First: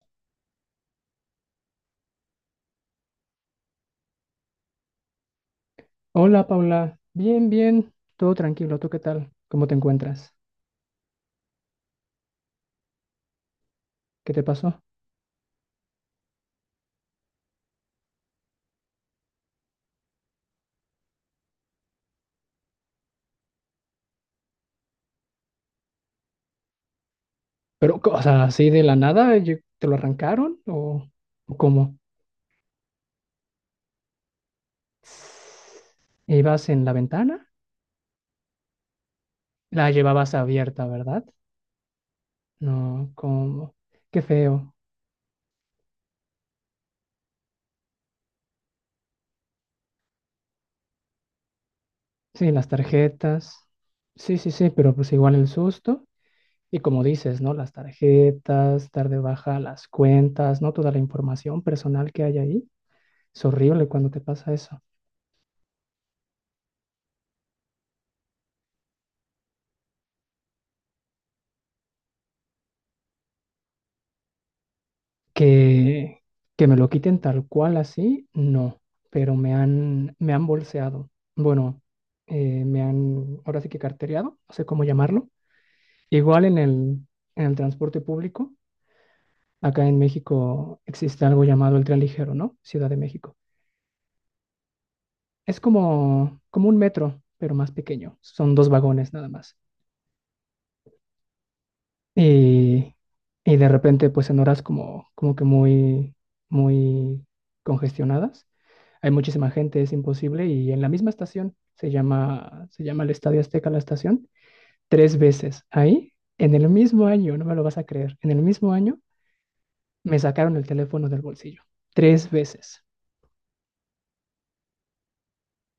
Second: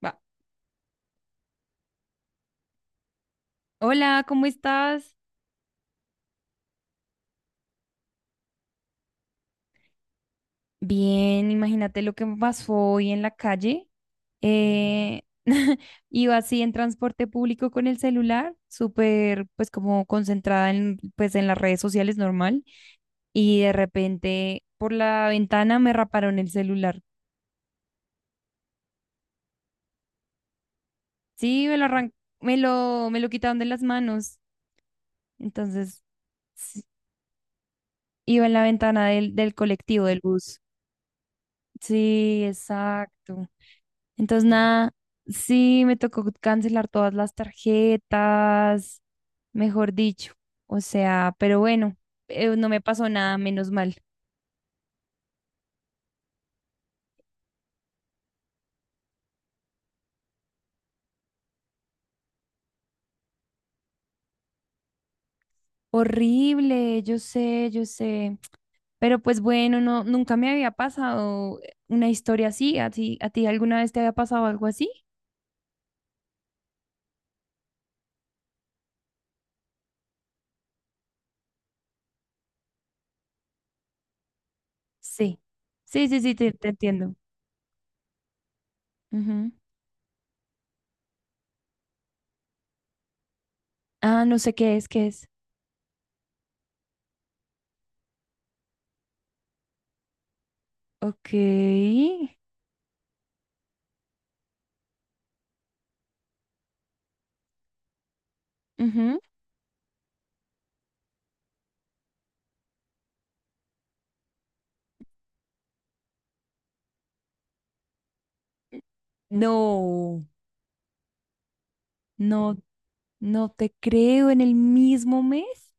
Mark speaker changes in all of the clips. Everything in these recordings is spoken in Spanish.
Speaker 1: Va. Hola, ¿cómo estás?
Speaker 2: Hola Paula, bien, bien, todo tranquilo, ¿tú qué tal? ¿Cómo te encuentras?
Speaker 1: Bien, imagínate lo que me pasó hoy en la calle.
Speaker 2: ¿Qué te pasó?
Speaker 1: Eh, iba así en transporte público con el celular, súper pues como concentrada en pues en las redes sociales normal. Y de repente por la ventana me raparon el celular.
Speaker 2: Pero, o sea, así de la nada, ¿te lo arrancaron o
Speaker 1: Sí,
Speaker 2: cómo?
Speaker 1: me lo quitaron de las manos. Entonces,
Speaker 2: ¿Ibas en
Speaker 1: sí,
Speaker 2: la ventana?
Speaker 1: iba en la ventana del
Speaker 2: La
Speaker 1: colectivo, del
Speaker 2: llevabas
Speaker 1: bus.
Speaker 2: abierta, ¿verdad?
Speaker 1: Sí,
Speaker 2: No,
Speaker 1: exacto.
Speaker 2: cómo, qué
Speaker 1: Entonces,
Speaker 2: feo.
Speaker 1: nada, sí, me tocó cancelar todas las tarjetas, mejor dicho. O sea, pero bueno,
Speaker 2: Sí, las
Speaker 1: no me pasó nada,
Speaker 2: tarjetas.
Speaker 1: menos mal.
Speaker 2: Sí, sí, sí, pero pues igual el susto. Y como dices, ¿no? Las tarjetas, dar de baja las cuentas, ¿no? Toda la información personal que hay ahí. Es horrible cuando te pasa eso.
Speaker 1: Horrible, yo sé, yo sé. Pero pues bueno, no, nunca me había pasado una historia así. ¿A ti alguna vez te había pasado algo así?
Speaker 2: Que, que me lo quiten tal cual así, no, pero me han bolseado. Bueno, me han, ahora sí que cartereado, no sé cómo llamarlo.
Speaker 1: Sí. Sí, sí, sí,
Speaker 2: Igual
Speaker 1: te,
Speaker 2: en
Speaker 1: te
Speaker 2: el,
Speaker 1: entiendo.
Speaker 2: en el transporte público,
Speaker 1: Ujú.
Speaker 2: acá en México existe algo llamado el tren ligero, ¿no? Ciudad de México.
Speaker 1: Ah, no sé qué es, qué es.
Speaker 2: Es como un metro, pero más pequeño. Son dos vagones nada más.
Speaker 1: Ok.
Speaker 2: Y, y de repente, pues en horas como que muy, muy congestionadas hay
Speaker 1: Ujú.
Speaker 2: muchísima gente, es imposible. Y en la misma estación, se llama el Estadio Azteca la estación, tres veces ahí, en el mismo año, no me lo vas a creer, en el mismo año me
Speaker 1: No,
Speaker 2: sacaron el teléfono del bolsillo, tres
Speaker 1: no.
Speaker 2: veces,
Speaker 1: No te creo, en el mismo mes.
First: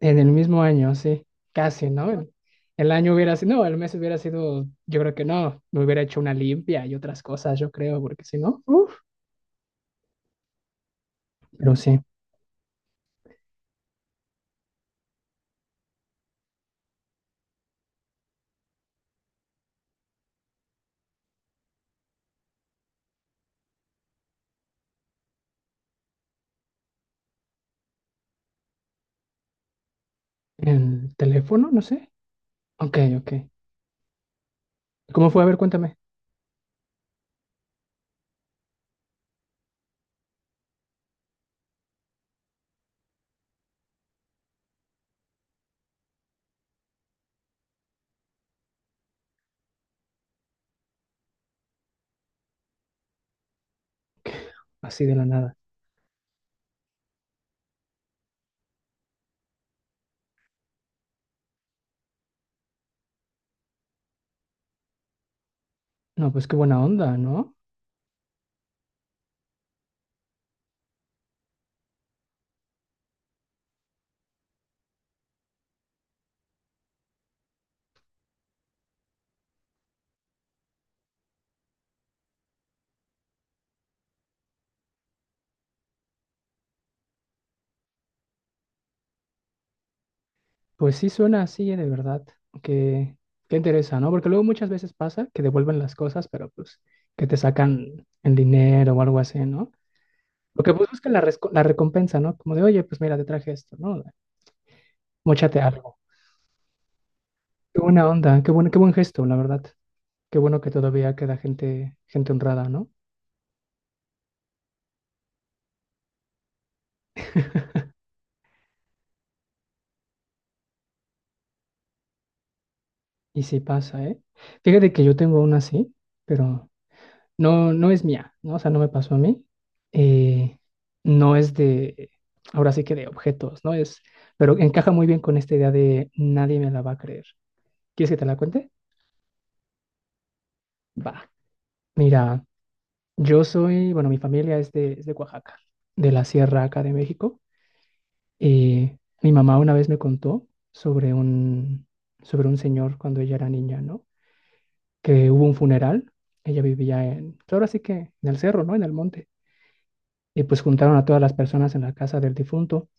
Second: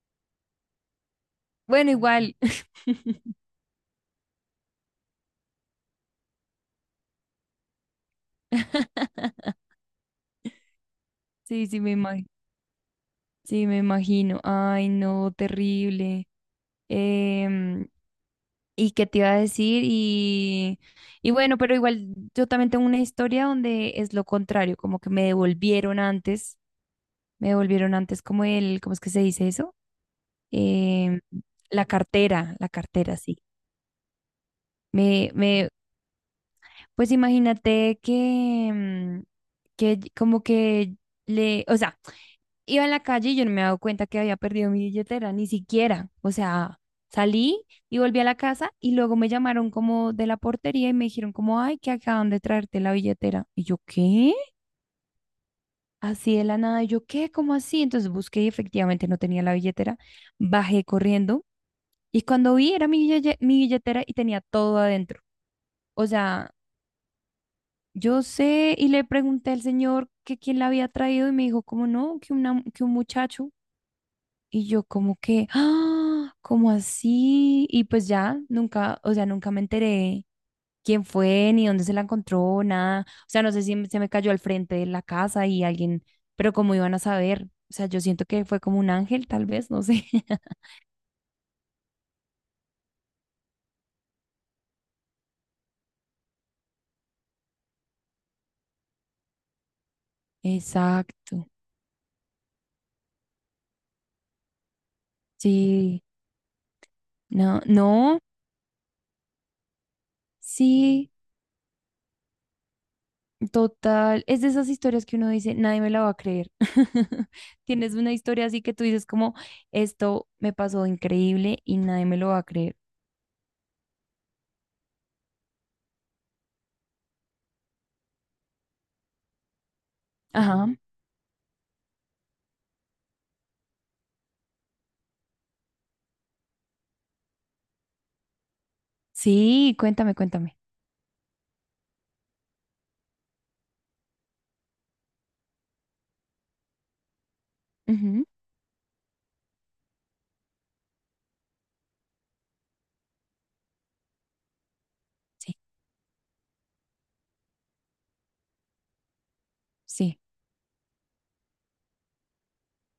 Speaker 2: en el mismo año, sí, casi,
Speaker 1: Bueno,
Speaker 2: ¿no? El,
Speaker 1: igual.
Speaker 2: el año hubiera sido, no, el mes hubiera sido, yo creo que no, me hubiera hecho una limpia y otras cosas, yo creo, porque si no, uff,
Speaker 1: Sí,
Speaker 2: pero
Speaker 1: sí, me
Speaker 2: sí,
Speaker 1: imagino. Sí, me imagino. Ay, no, terrible. Em, ¿Y qué te iba a decir? Y bueno, pero igual yo también tengo una historia donde es lo contrario, como que me devolvieron antes, ¿cómo es que se dice eso?
Speaker 2: el
Speaker 1: Em,
Speaker 2: teléfono, no sé.
Speaker 1: la
Speaker 2: Ok,
Speaker 1: cartera,
Speaker 2: ok.
Speaker 1: sí.
Speaker 2: ¿Cómo
Speaker 1: Me,
Speaker 2: fue? A ver,
Speaker 1: me,
Speaker 2: cuéntame.
Speaker 1: pues imagínate que, como que o sea, iba en la calle y yo no me había dado cuenta que había perdido mi billetera, ni siquiera. O sea, salí y volví a la casa y luego me llamaron como de la portería y me dijeron como, ay, que acaban de traerte la billetera. Y yo, ¿qué?
Speaker 2: Así de la nada.
Speaker 1: Así de la nada, y yo, ¿qué? ¿Cómo así? Entonces busqué y efectivamente no tenía la billetera. Bajé corriendo y cuando vi era mi billetera y tenía todo adentro. O
Speaker 2: No, pues
Speaker 1: sea,
Speaker 2: qué buena onda, ¿no?
Speaker 1: yo sé, y le pregunté al señor que quién la había traído y me dijo, como no, que, una, que un muchacho. Y yo como que, ah, ¿cómo así? Y pues ya, nunca, o sea, nunca me enteré quién fue, ni dónde se la encontró, nada. O sea, no sé si se me cayó al frente de la casa y alguien, pero cómo iban a saber. O sea, yo siento que fue como un ángel, tal vez, no sé.
Speaker 2: Pues sí suena así, de verdad, que, que interesa, ¿no? Porque luego muchas veces pasa que devuelven las cosas, pero pues que te sacan el dinero o algo así, ¿no? Lo que pues buscan
Speaker 1: Exacto.
Speaker 2: la recompensa, ¿no? Como de, oye, pues mira, te traje esto, ¿no? Móchate algo.
Speaker 1: Sí, no,
Speaker 2: Qué buena
Speaker 1: no,
Speaker 2: onda, qué buen gesto, la verdad. Qué bueno que
Speaker 1: sí.
Speaker 2: todavía queda gente honrada, ¿no?
Speaker 1: Total, es de esas historias que uno dice, nadie me la va a creer. Tienes una historia así que tú dices como, esto me pasó increíble y nadie me lo va a creer.
Speaker 2: Y sí pasa, ¿eh? Fíjate que yo tengo una así, pero no, no es mía, ¿no? O sea, no me pasó a mí. eh,
Speaker 1: Ajá,
Speaker 2: no es de, ahora sí que de objetos, ¿no? Pero encaja muy bien con esta idea de nadie me la va a creer. ¿Quieres que te la cuente?
Speaker 1: sí, cuéntame, cuéntame.
Speaker 2: Va. Mira, bueno, mi familia es de Oaxaca, de la sierra acá de México.
Speaker 1: Ujú.
Speaker 2: Y mi mamá una vez me contó sobre un señor cuando ella era niña, ¿no? Que hubo
Speaker 1: Sí,
Speaker 2: un funeral. Ella vivía pues ahora sí que en el cerro, ¿no? En el monte
Speaker 1: sí,
Speaker 2: y pues juntaron a todas las personas en la casa del difunto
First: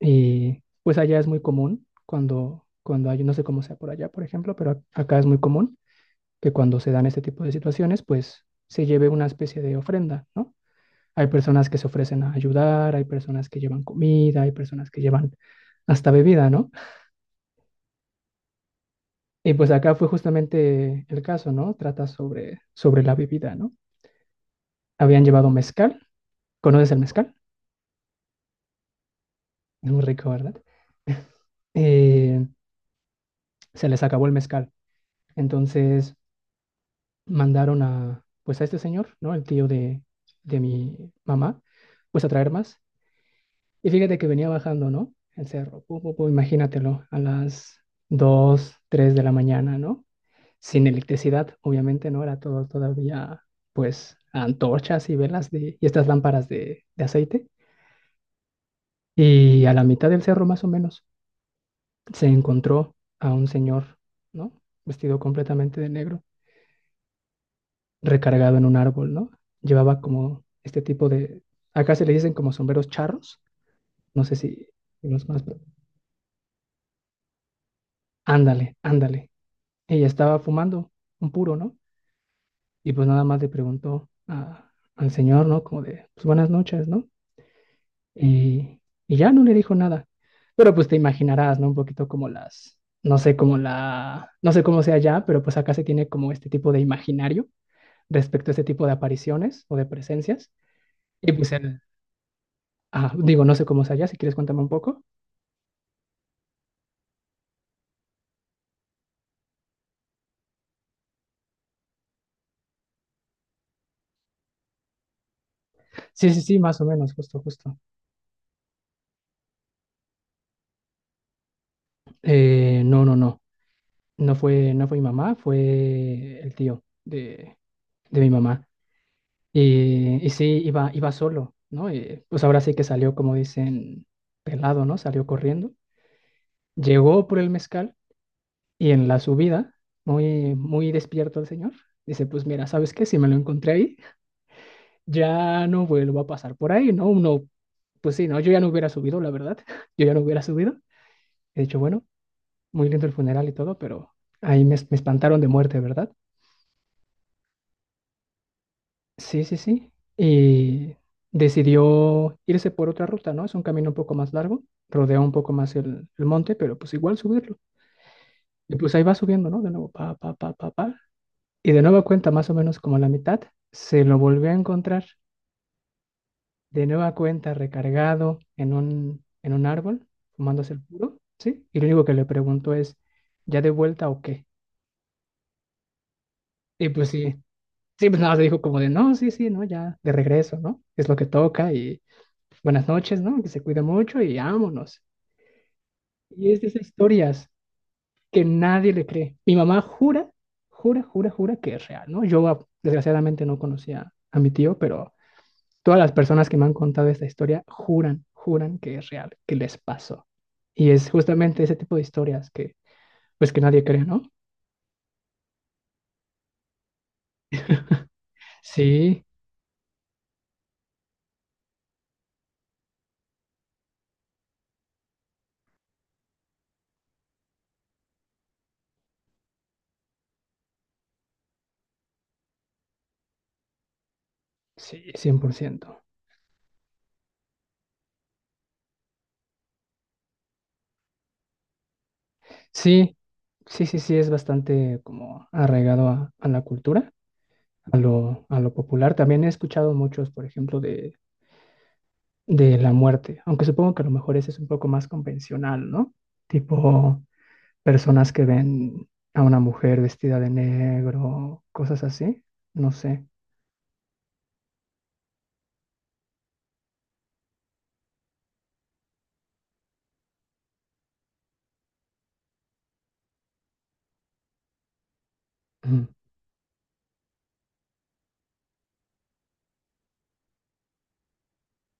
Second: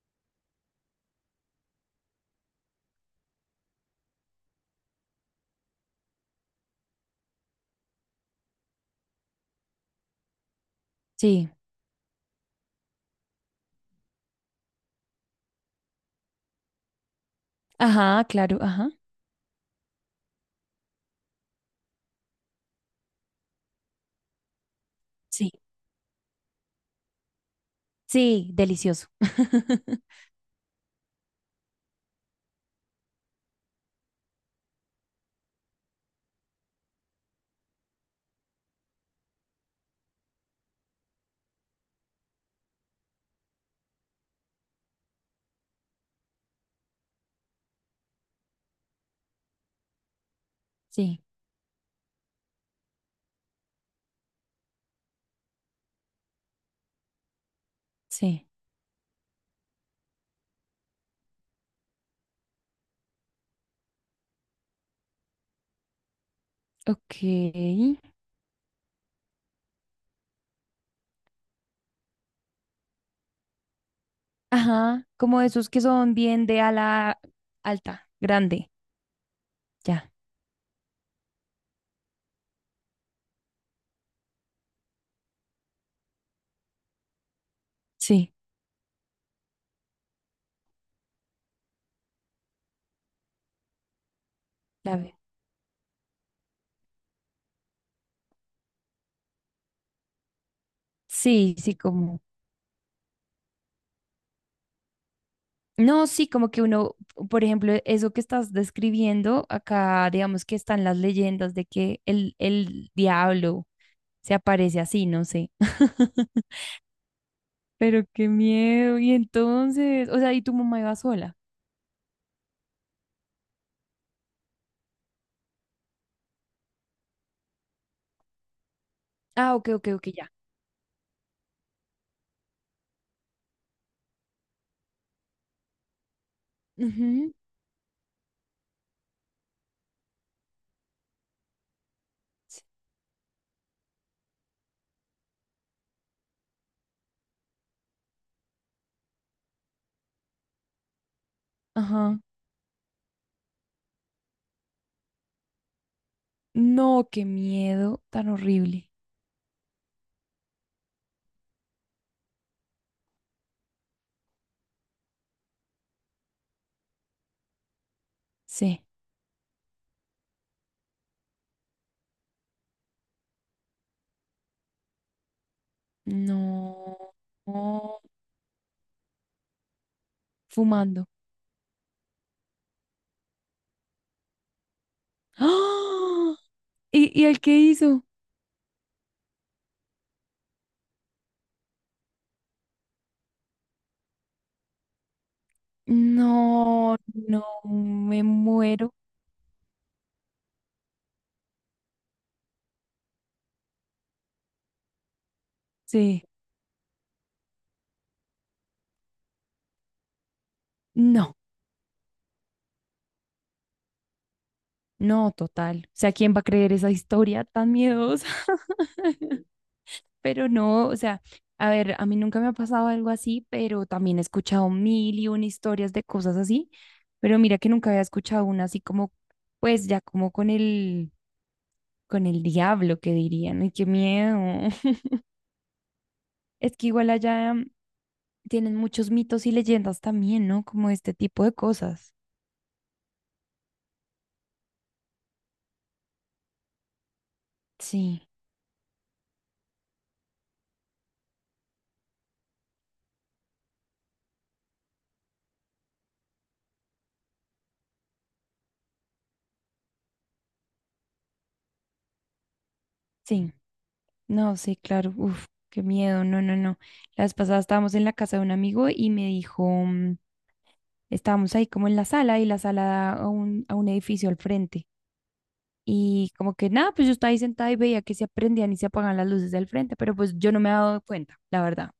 Speaker 2: y pues allá es muy común cuando hay, no sé cómo sea por allá, por ejemplo, pero acá es muy común que cuando se dan este tipo de situaciones, pues se lleve una especie de ofrenda, ¿no? Hay
Speaker 1: sí.
Speaker 2: personas que se ofrecen a ayudar, hay personas que llevan comida, hay personas que llevan hasta bebida, ¿no?
Speaker 1: Ajá, claro, ajá.
Speaker 2: Y pues acá fue justamente el caso, ¿no? Trata sobre la bebida, ¿no? Habían llevado
Speaker 1: Sí,
Speaker 2: mezcal, ¿conoces el mezcal?
Speaker 1: sí, delicioso.
Speaker 2: Es muy rico, ¿verdad? Eh, se les acabó el mezcal. Entonces mandaron pues a este señor, ¿no? El tío de mi mamá, pues a traer más. Y fíjate que venía bajando, ¿no? El cerro, pu, pu, pu, imagínatelo, a las 2, 3 de la mañana, ¿no? Sin
Speaker 1: Sí,
Speaker 2: electricidad, obviamente, ¿no? Era todo todavía, pues, antorchas y velas y estas lámparas de aceite.
Speaker 1: sí.
Speaker 2: Y a la mitad del cerro, más o menos, se encontró a un señor, ¿no? Vestido completamente de negro
Speaker 1: Ok.
Speaker 2: recargado en un árbol, ¿no? Llevaba como este tipo de, acá se le dicen como sombreros charros, no sé si
Speaker 1: Ajá,
Speaker 2: los
Speaker 1: como
Speaker 2: más, pero
Speaker 1: esos que son bien de ala alta, grande.
Speaker 2: ándale, ándale. Ella
Speaker 1: Ya,
Speaker 2: estaba fumando un puro, ¿no? Y pues nada más le preguntó al señor, ¿no? Como de, pues buenas noches, ¿no?
Speaker 1: sí,
Speaker 2: Y, y ya no le dijo nada. Pero pues te imaginarás, ¿no? Un poquito como las, no sé, como la, no sé cómo
Speaker 1: la
Speaker 2: sea
Speaker 1: ve.
Speaker 2: ya, pero pues acá se tiene como este tipo de imaginario respecto a este tipo de apariciones o de presencias. Y pues
Speaker 1: Sí, sí,
Speaker 2: el,
Speaker 1: como...
Speaker 2: Ah, digo, no sé cómo es allá, si quieres cuéntame un poco.
Speaker 1: No, sí, como que uno, por ejemplo, eso que estás describiendo, acá digamos que están las leyendas de que el diablo se aparece así, no sé.
Speaker 2: Sí, sí, sí, más o menos, justo, justo.
Speaker 1: Pero qué miedo. Y entonces, o sea, ¿y tu mamá iba sola?
Speaker 2: No, no, no, no fue mi mamá, fue el tío de mi mamá.
Speaker 1: Ah, ok, ok, ok,
Speaker 2: Y
Speaker 1: ya.
Speaker 2: sí, iba solo, ¿no? Y, pues ahora sí que salió, como dicen, pelado, ¿no? Salió corriendo. Llegó
Speaker 1: Ujú.
Speaker 2: por el mezcal y en la subida, muy, muy despierto el señor, dice, pues
Speaker 1: Sí.
Speaker 2: mira, ¿sabes qué? Si me lo encontré ahí, ya no vuelvo a pasar por ahí, ¿no? Uno, pues sí, ¿no? Yo ya no hubiera subido, la verdad, yo ya no hubiera subido. He dicho, bueno,
Speaker 1: Ajá.
Speaker 2: muy lindo el funeral y todo, pero ahí me espantaron de muerte, ¿verdad?
Speaker 1: No, qué miedo tan horrible.
Speaker 2: Sí, sí, sí. Y decidió irse por otra ruta, ¿no? Es un camino un poco más largo, rodea un poco más el monte, pero pues igual subirlo. Y
Speaker 1: Sí.
Speaker 2: pues ahí va subiendo, ¿no? De nuevo, pa, pa, pa, pa, pa. Y de nueva cuenta, más o menos como a la mitad, se lo volvió a encontrar, de
Speaker 1: No.
Speaker 2: nueva cuenta,
Speaker 1: No.
Speaker 2: recargado en un árbol, fumándose el
Speaker 1: Fumando.
Speaker 2: puro, ¿sí? Y lo único que le preguntó es, ¿ya de vuelta o qué?
Speaker 1: ¡Ah!
Speaker 2: Y pues
Speaker 1: Y
Speaker 2: sí.
Speaker 1: el qué hizo?
Speaker 2: Sí, pues nada, más le dijo como de, no, sí, sí, no, ya, de regreso, ¿no? Es lo que toca y buenas noches, ¿no? Que se cuida mucho y vámonos. Y es de esas
Speaker 1: No, no,
Speaker 2: historias
Speaker 1: me
Speaker 2: que nadie
Speaker 1: muero.
Speaker 2: le cree. Mi mamá jura, jura, jura, jura que es real, ¿no? Desgraciadamente no conocía a mi tío, pero todas las
Speaker 1: Sí,
Speaker 2: personas que me han contado esta historia juran, juran que es real, que les pasó. Y es
Speaker 1: no,
Speaker 2: justamente ese tipo de historias pues que nadie cree, ¿no?
Speaker 1: no, total. O sea, ¿quién va a creer esa historia tan miedosa?
Speaker 2: Sí,
Speaker 1: Pero no, o sea, a ver, a mí nunca me ha pasado algo así, pero también he escuchado mil y una historias de cosas así, pero mira que nunca había escuchado una así como, pues ya como con el diablo que dirían, ay, qué miedo.
Speaker 2: sí, 100%.
Speaker 1: Es que igual allá tienen muchos mitos y leyendas también, ¿no? Como este tipo de cosas.
Speaker 2: Sí, sí, sí, sí, es bastante como arraigado a la cultura, a
Speaker 1: Sí,
Speaker 2: lo, a lo popular. También he escuchado muchos, por ejemplo, de la muerte, aunque supongo que a lo mejor ese es un poco más convencional, ¿no? Tipo personas que ven a una mujer vestida de negro, cosas así, no sé.
Speaker 1: sí. No, sí, claro, uf, qué miedo, no, no, no. La vez pasada estábamos en la casa de un amigo y me dijo, estábamos ahí como en la sala y la sala da a un edificio al frente.
Speaker 2: Mm.
Speaker 1: Y como que nada, pues yo estaba ahí sentada y veía que se prendían y se apagaban las luces del frente, pero pues yo no me había dado cuenta, la verdad.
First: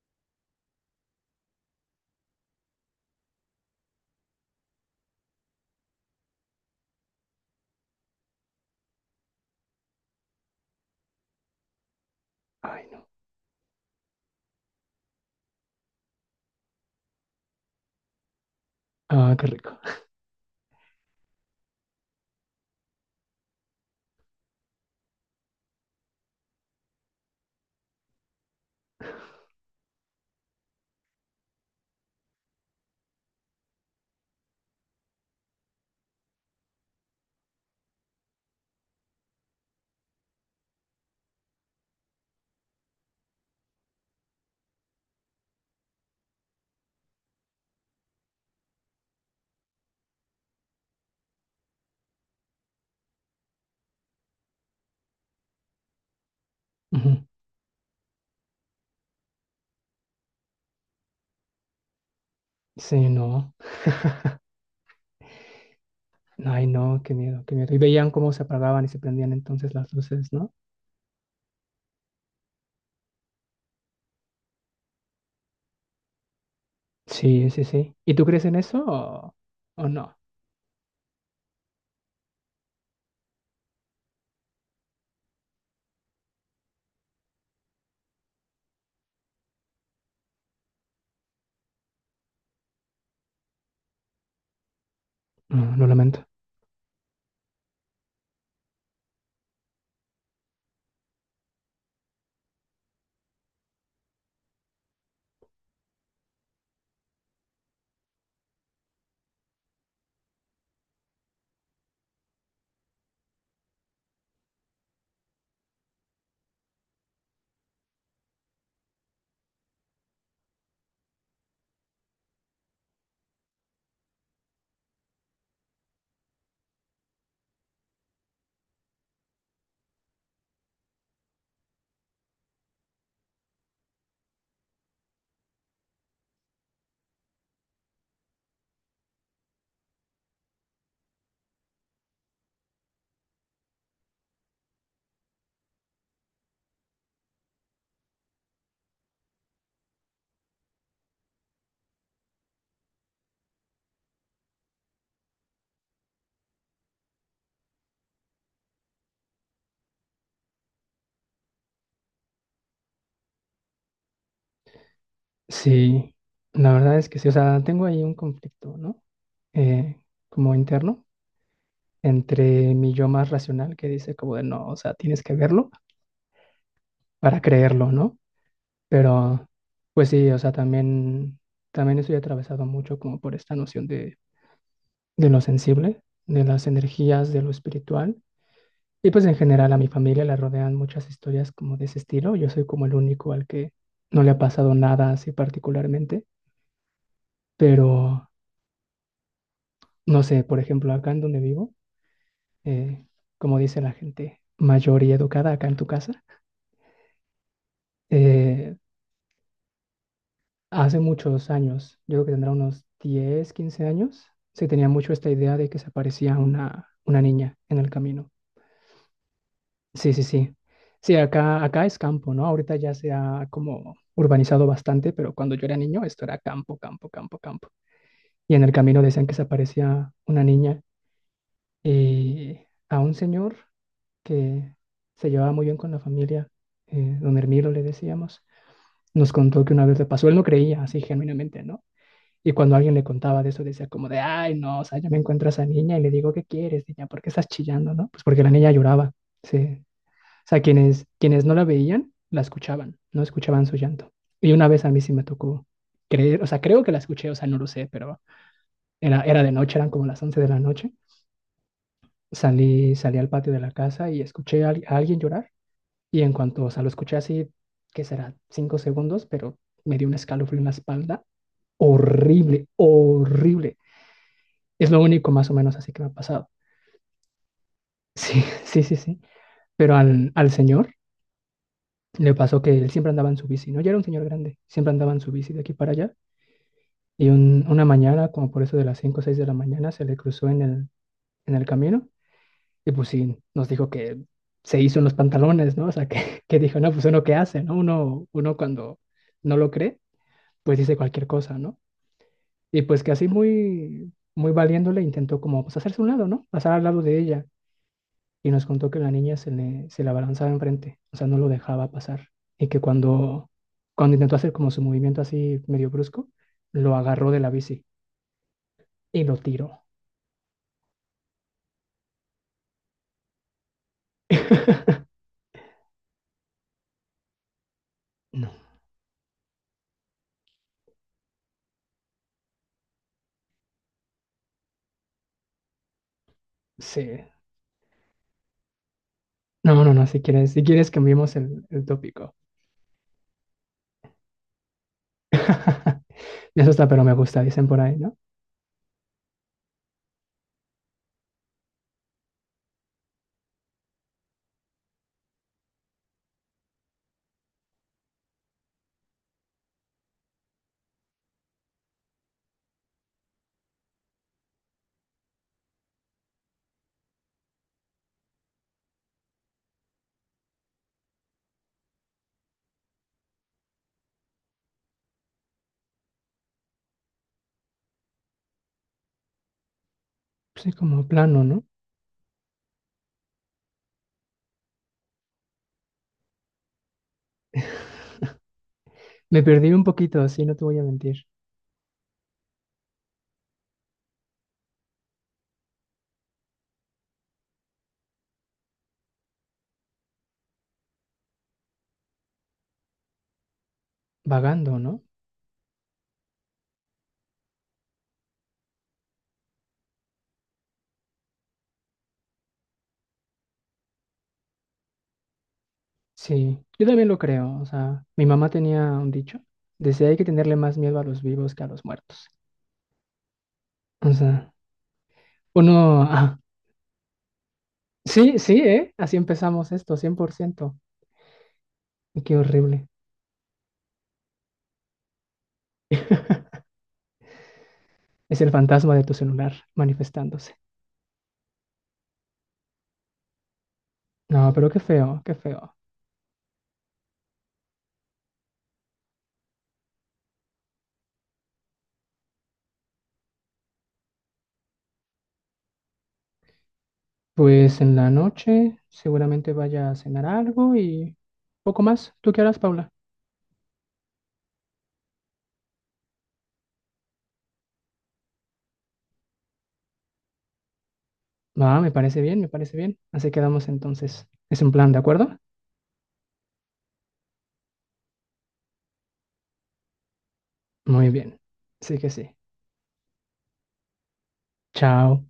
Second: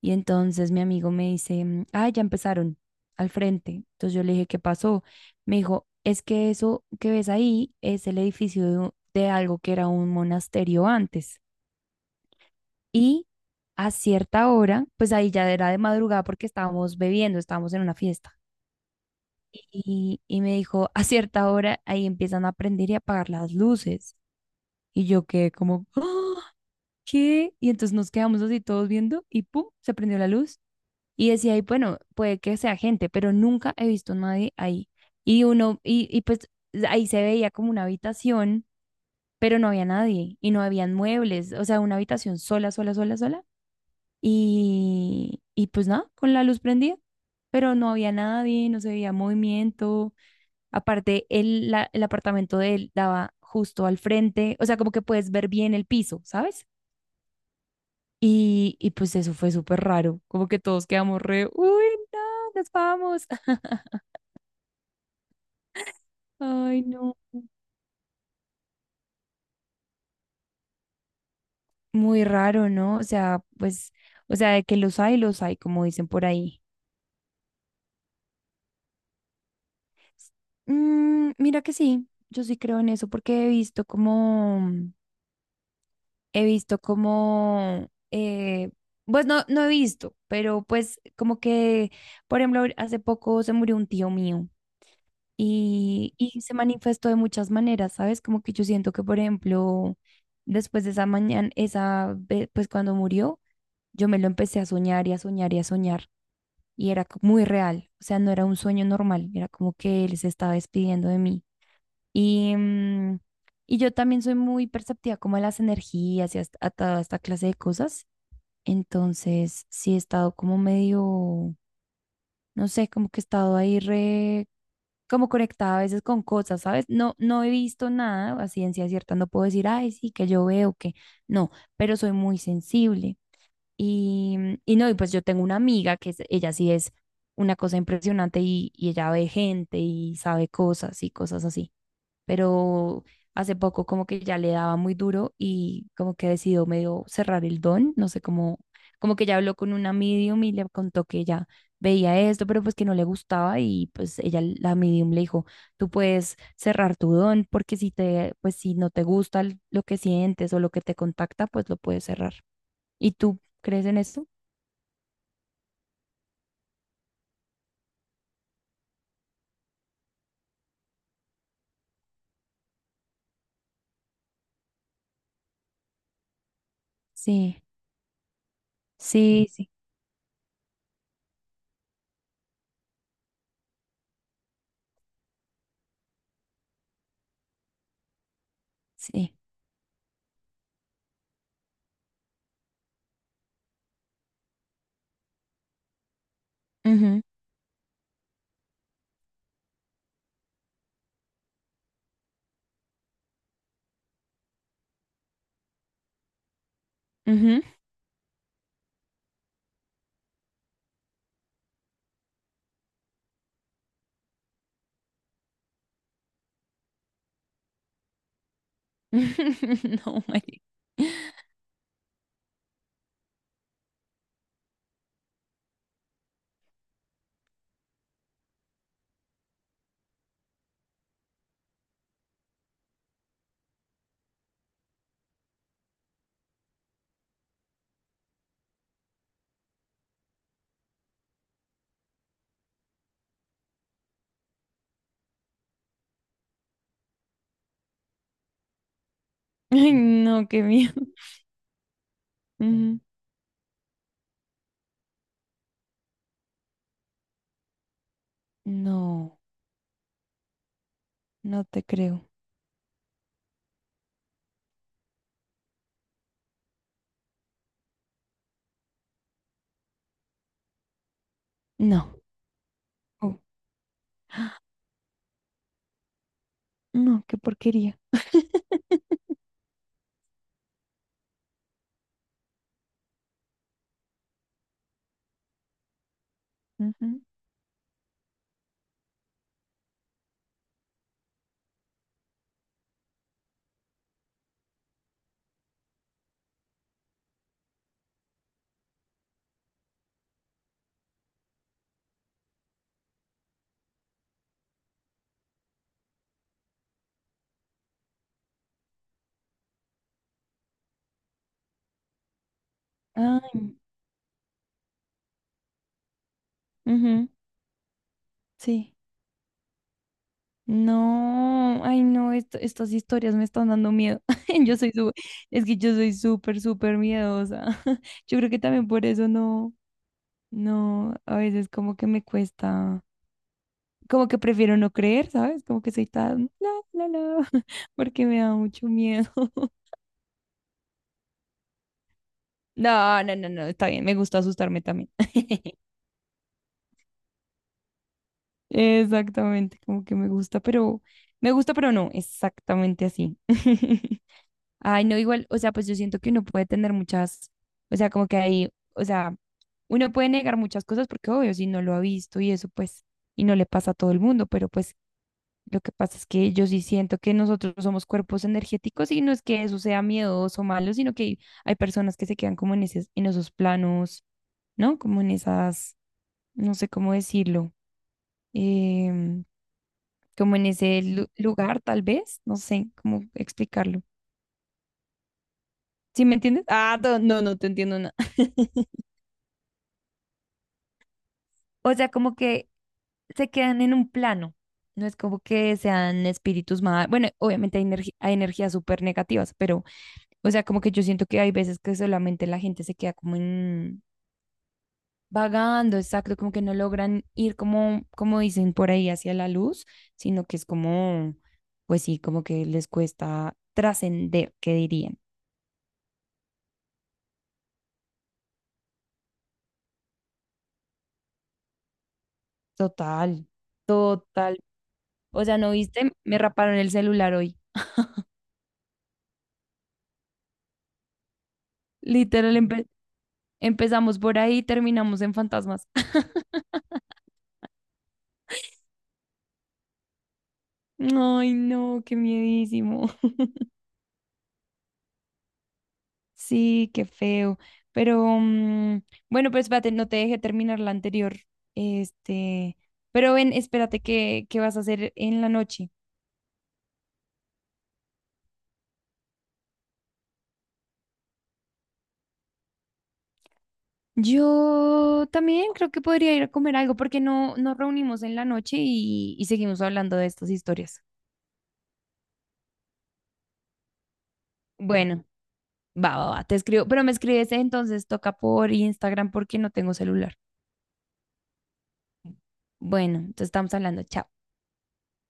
Speaker 1: Y entonces mi amigo me dice, ah, ya empezaron al frente. Entonces yo le dije, ¿qué pasó? Me dijo, es que eso que ves ahí es el edificio de algo que era un monasterio antes.
Speaker 2: Ay, no.
Speaker 1: Y a cierta hora, pues ahí ya era de madrugada porque estábamos bebiendo, estábamos en una fiesta.
Speaker 2: Ah, qué rico.
Speaker 1: Y me dijo, a cierta hora ahí empiezan a prender y apagar las luces. Y yo quedé como, "Ah, ¿qué?" Y entonces nos quedamos así todos viendo y ¡pum! Se prendió la luz. Y decía, ahí, bueno, puede que sea gente, pero nunca he visto a nadie ahí. Y pues ahí se veía como una habitación, pero no había nadie y no habían muebles, o sea, una habitación sola, sola, sola, sola. Y pues nada, con la luz prendida, pero no había nadie, no se veía movimiento. Aparte, el apartamento de él daba justo al frente, o sea, como que puedes ver bien el piso, ¿sabes?
Speaker 2: Ujú.
Speaker 1: Y pues eso fue súper raro, como que todos quedamos re, uy, no, nos
Speaker 2: Sí,
Speaker 1: vamos.
Speaker 2: no. Ay,
Speaker 1: Ay,
Speaker 2: no, qué
Speaker 1: no,
Speaker 2: miedo, qué miedo. Y veían cómo se apagaban y se prendían entonces las luces, ¿no?
Speaker 1: muy raro, ¿no? O sea, pues, o sea, de que los hay, como dicen por ahí.
Speaker 2: Sí, sí, sí. ¿Y tú crees en eso o no?
Speaker 1: Mm, mira que sí, yo sí creo en eso porque he visto como... he visto como, eh, pues no, no he visto, pero pues como que, por ejemplo, hace poco se murió un tío mío
Speaker 2: No, lo
Speaker 1: y,
Speaker 2: lamento.
Speaker 1: y se manifestó de muchas maneras, ¿sabes? Como que yo siento que, por ejemplo, después de esa mañana, pues cuando murió, yo me lo empecé a soñar y a soñar y a soñar y era muy real, o sea, no era un sueño normal, era como que él se estaba despidiendo de mí. Y, mm, y yo también soy muy perceptiva como a las energías y a toda esta clase de cosas. Entonces, sí he estado como medio, no sé, como que he estado ahí re, como conectada a veces con cosas, ¿sabes? No, no he visto nada, a ciencia cierta no puedo decir, ay, sí, que yo veo que no, pero soy muy sensible. Y no, y pues yo tengo una amiga ella sí es una cosa impresionante y ella ve gente y sabe cosas y cosas así, pero hace poco como que ya le daba muy duro y como que decidió medio cerrar el don, no sé cómo, como que ya habló con una medium y le contó que ella veía esto, pero pues que no le gustaba y pues ella, la medium le dijo, tú puedes cerrar tu don porque si te, pues si no te gusta lo que sientes o lo que te contacta, pues lo puedes cerrar. ¿Y tú crees en esto?
Speaker 2: Sí, la verdad es que sí. O sea, tengo ahí un conflicto, ¿no? Eh, como interno, entre mi yo más racional que dice como de no, o sea, tienes que verlo para
Speaker 1: Sí,
Speaker 2: creerlo, ¿no?
Speaker 1: sí,
Speaker 2: Pero,
Speaker 1: sí,
Speaker 2: pues sí, o sea, también estoy atravesado mucho como por esta noción de lo sensible, de las energías, de lo espiritual. Y pues en
Speaker 1: sí.
Speaker 2: general a mi familia la rodean muchas historias como de ese estilo. Yo soy como el único al que no le ha pasado nada así particularmente,
Speaker 1: Ujú,
Speaker 2: pero no sé, por ejemplo, acá en donde vivo, eh, como dice la gente mayor y educada acá en tu casa,
Speaker 1: ujú.
Speaker 2: eh, hace muchos años, yo creo que tendrá unos 10 15 años, se tenía mucho esta idea de que se aparecía una niña en el camino. Sí, sí,
Speaker 1: No,
Speaker 2: sí.
Speaker 1: Mari.
Speaker 2: Sí, acá es campo, ¿no? Ahorita ya se ha como urbanizado bastante, pero cuando yo era niño esto era campo, campo, campo, campo. Y en el camino decían que se aparecía una niña y a un señor que se llevaba muy bien con la familia, don Hermilo le decíamos, nos contó que una vez le pasó, él no creía así genuinamente, ¿no? Y cuando alguien le contaba de eso, decía como de, ay, no, o sea, yo me encuentro a esa niña y le digo, ¿qué quieres, niña? ¿Por qué estás chillando, no? Pues porque la niña lloraba, sí,
Speaker 1: Ay,
Speaker 2: o
Speaker 1: no,
Speaker 2: sea,
Speaker 1: qué miedo.
Speaker 2: quienes no la veían, la escuchaban,
Speaker 1: Mm,
Speaker 2: no escuchaban su llanto. Y una vez a mí sí me tocó creer, o sea, creo que la escuché, o sea, no lo sé, pero era,
Speaker 1: no,
Speaker 2: era de noche, eran como las 11 de la noche.
Speaker 1: no te creo.
Speaker 2: Salí al patio de la casa y escuché a alguien llorar. Y en cuanto, o sea, lo escuché así, ¿que será? Cinco segundos, pero me dio un escalofrío en la espalda.
Speaker 1: No.
Speaker 2: Horrible,
Speaker 1: Oh,
Speaker 2: horrible. Es lo único más o menos así que me ha pasado.
Speaker 1: no, qué porquería.
Speaker 2: Sí, sí, sí, sí. Pero al señor le pasó que él siempre andaba en su bici, ¿no? Ya era un señor grande, siempre andaba en su bici de aquí para allá.
Speaker 1: Ujú.
Speaker 2: Y una mañana, como por eso de las 5 o 6 de la mañana, se le cruzó en el, camino. Y pues sí, nos dijo que se hizo unos pantalones, ¿no? O sea, que, que dijo, no, pues uno qué hace, ¿no? Uno cuando no lo cree, pues dice cualquier cosa, ¿no? Y pues que así muy, muy valiéndole intentó como pues hacerse a un lado, ¿no? Pasar al lado de ella. Y nos contó que la niña se le abalanzaba enfrente, o sea, no lo dejaba pasar. Y que cuando,
Speaker 1: Ay,
Speaker 2: cuando intentó hacer como su movimiento así medio brusco, lo
Speaker 1: ujú,
Speaker 2: agarró de la bici
Speaker 1: sí.
Speaker 2: y lo tiró.
Speaker 1: No, ay, no, estas historias me están dando miedo. Yo soy su- es que yo soy súper, súper miedosa. Yo creo
Speaker 2: No,
Speaker 1: que también por eso no, no, a veces como que me cuesta, como que prefiero no creer, ¿sabes? Como que soy tan, la, la,
Speaker 2: sí.
Speaker 1: la, porque me da mucho miedo.
Speaker 2: No, no, no, si quieres cambiemos el tópico.
Speaker 1: No, no, no, no, está bien, me gusta asustarme también.
Speaker 2: Eso está, pero me gusta, dicen por ahí, ¿no?
Speaker 1: Exactamente, como que me gusta, pero no, exactamente así. Ay, no, igual, o sea, pues yo siento que uno puede tener muchas, o sea, como que ahí, o sea, uno puede negar muchas cosas porque obvio, si no lo ha visto y eso, pues, y no le pasa a todo el mundo, pero pues lo que pasa es que yo sí siento que nosotros somos cuerpos energéticos y no es que eso sea miedoso o malo, sino que hay personas que se quedan como en esos planos, ¿no? Como en esas, no sé cómo decirlo. em, Como
Speaker 2: Pues
Speaker 1: en
Speaker 2: sí,
Speaker 1: ese
Speaker 2: como plano, ¿no?
Speaker 1: lugar, tal vez, no sé cómo explicarlo. ¿Sí me entiendes? Ah, no, no, no te entiendo nada.
Speaker 2: Me perdí un poquito, así no te voy a mentir.
Speaker 1: O sea, como que se quedan en un plano. No es como que sean espíritus más, bueno, obviamente hay, hay energías súper negativas, pero, o sea, como que yo siento que hay veces que solamente la gente se queda como en,
Speaker 2: Vagando, ¿no?
Speaker 1: vagando, exacto, como que no logran ir como, como dicen por ahí hacia la luz, sino que es como, pues sí, como que les cuesta trascender, ¿qué dirían?
Speaker 2: Sí, yo también lo creo. O sea, mi mamá tenía un dicho. Decía hay que tenerle más miedo a los vivos que a los muertos.
Speaker 1: Total.
Speaker 2: O sea,
Speaker 1: O sea, ¿no
Speaker 2: uno,
Speaker 1: viste?
Speaker 2: ah,
Speaker 1: Me raparon el celular hoy.
Speaker 2: sí, sí, ¿eh? Así empezamos esto, 100%. Y qué
Speaker 1: Literal,
Speaker 2: horrible.
Speaker 1: empezamos por ahí y terminamos en fantasmas.
Speaker 2: Es el fantasma de tu celular manifestándose.
Speaker 1: Ay, no, qué miedísimo.
Speaker 2: No, pero qué feo, qué feo.
Speaker 1: Sí, qué feo. Pero bueno, pues espérate, no te dejé terminar la anterior. Este, pero ven, espérate, ¿qué, qué vas a hacer en la noche?
Speaker 2: Pues en la noche seguramente vaya a cenar algo y poco más. ¿Tú qué harás, Paula?
Speaker 1: Yo también creo que podría ir a comer algo porque no nos reunimos en la noche y seguimos hablando de estas historias.
Speaker 2: Ah, me parece bien, me parece bien. Así quedamos entonces. ¿Es un plan, de
Speaker 1: Bueno.
Speaker 2: acuerdo?
Speaker 1: Va, va, va, te escribo, pero me escribes entonces, toca por Instagram porque no tengo celular.
Speaker 2: Muy bien. Sí que sí.
Speaker 1: Bueno, entonces estamos hablando, chao.
Speaker 2: Chao.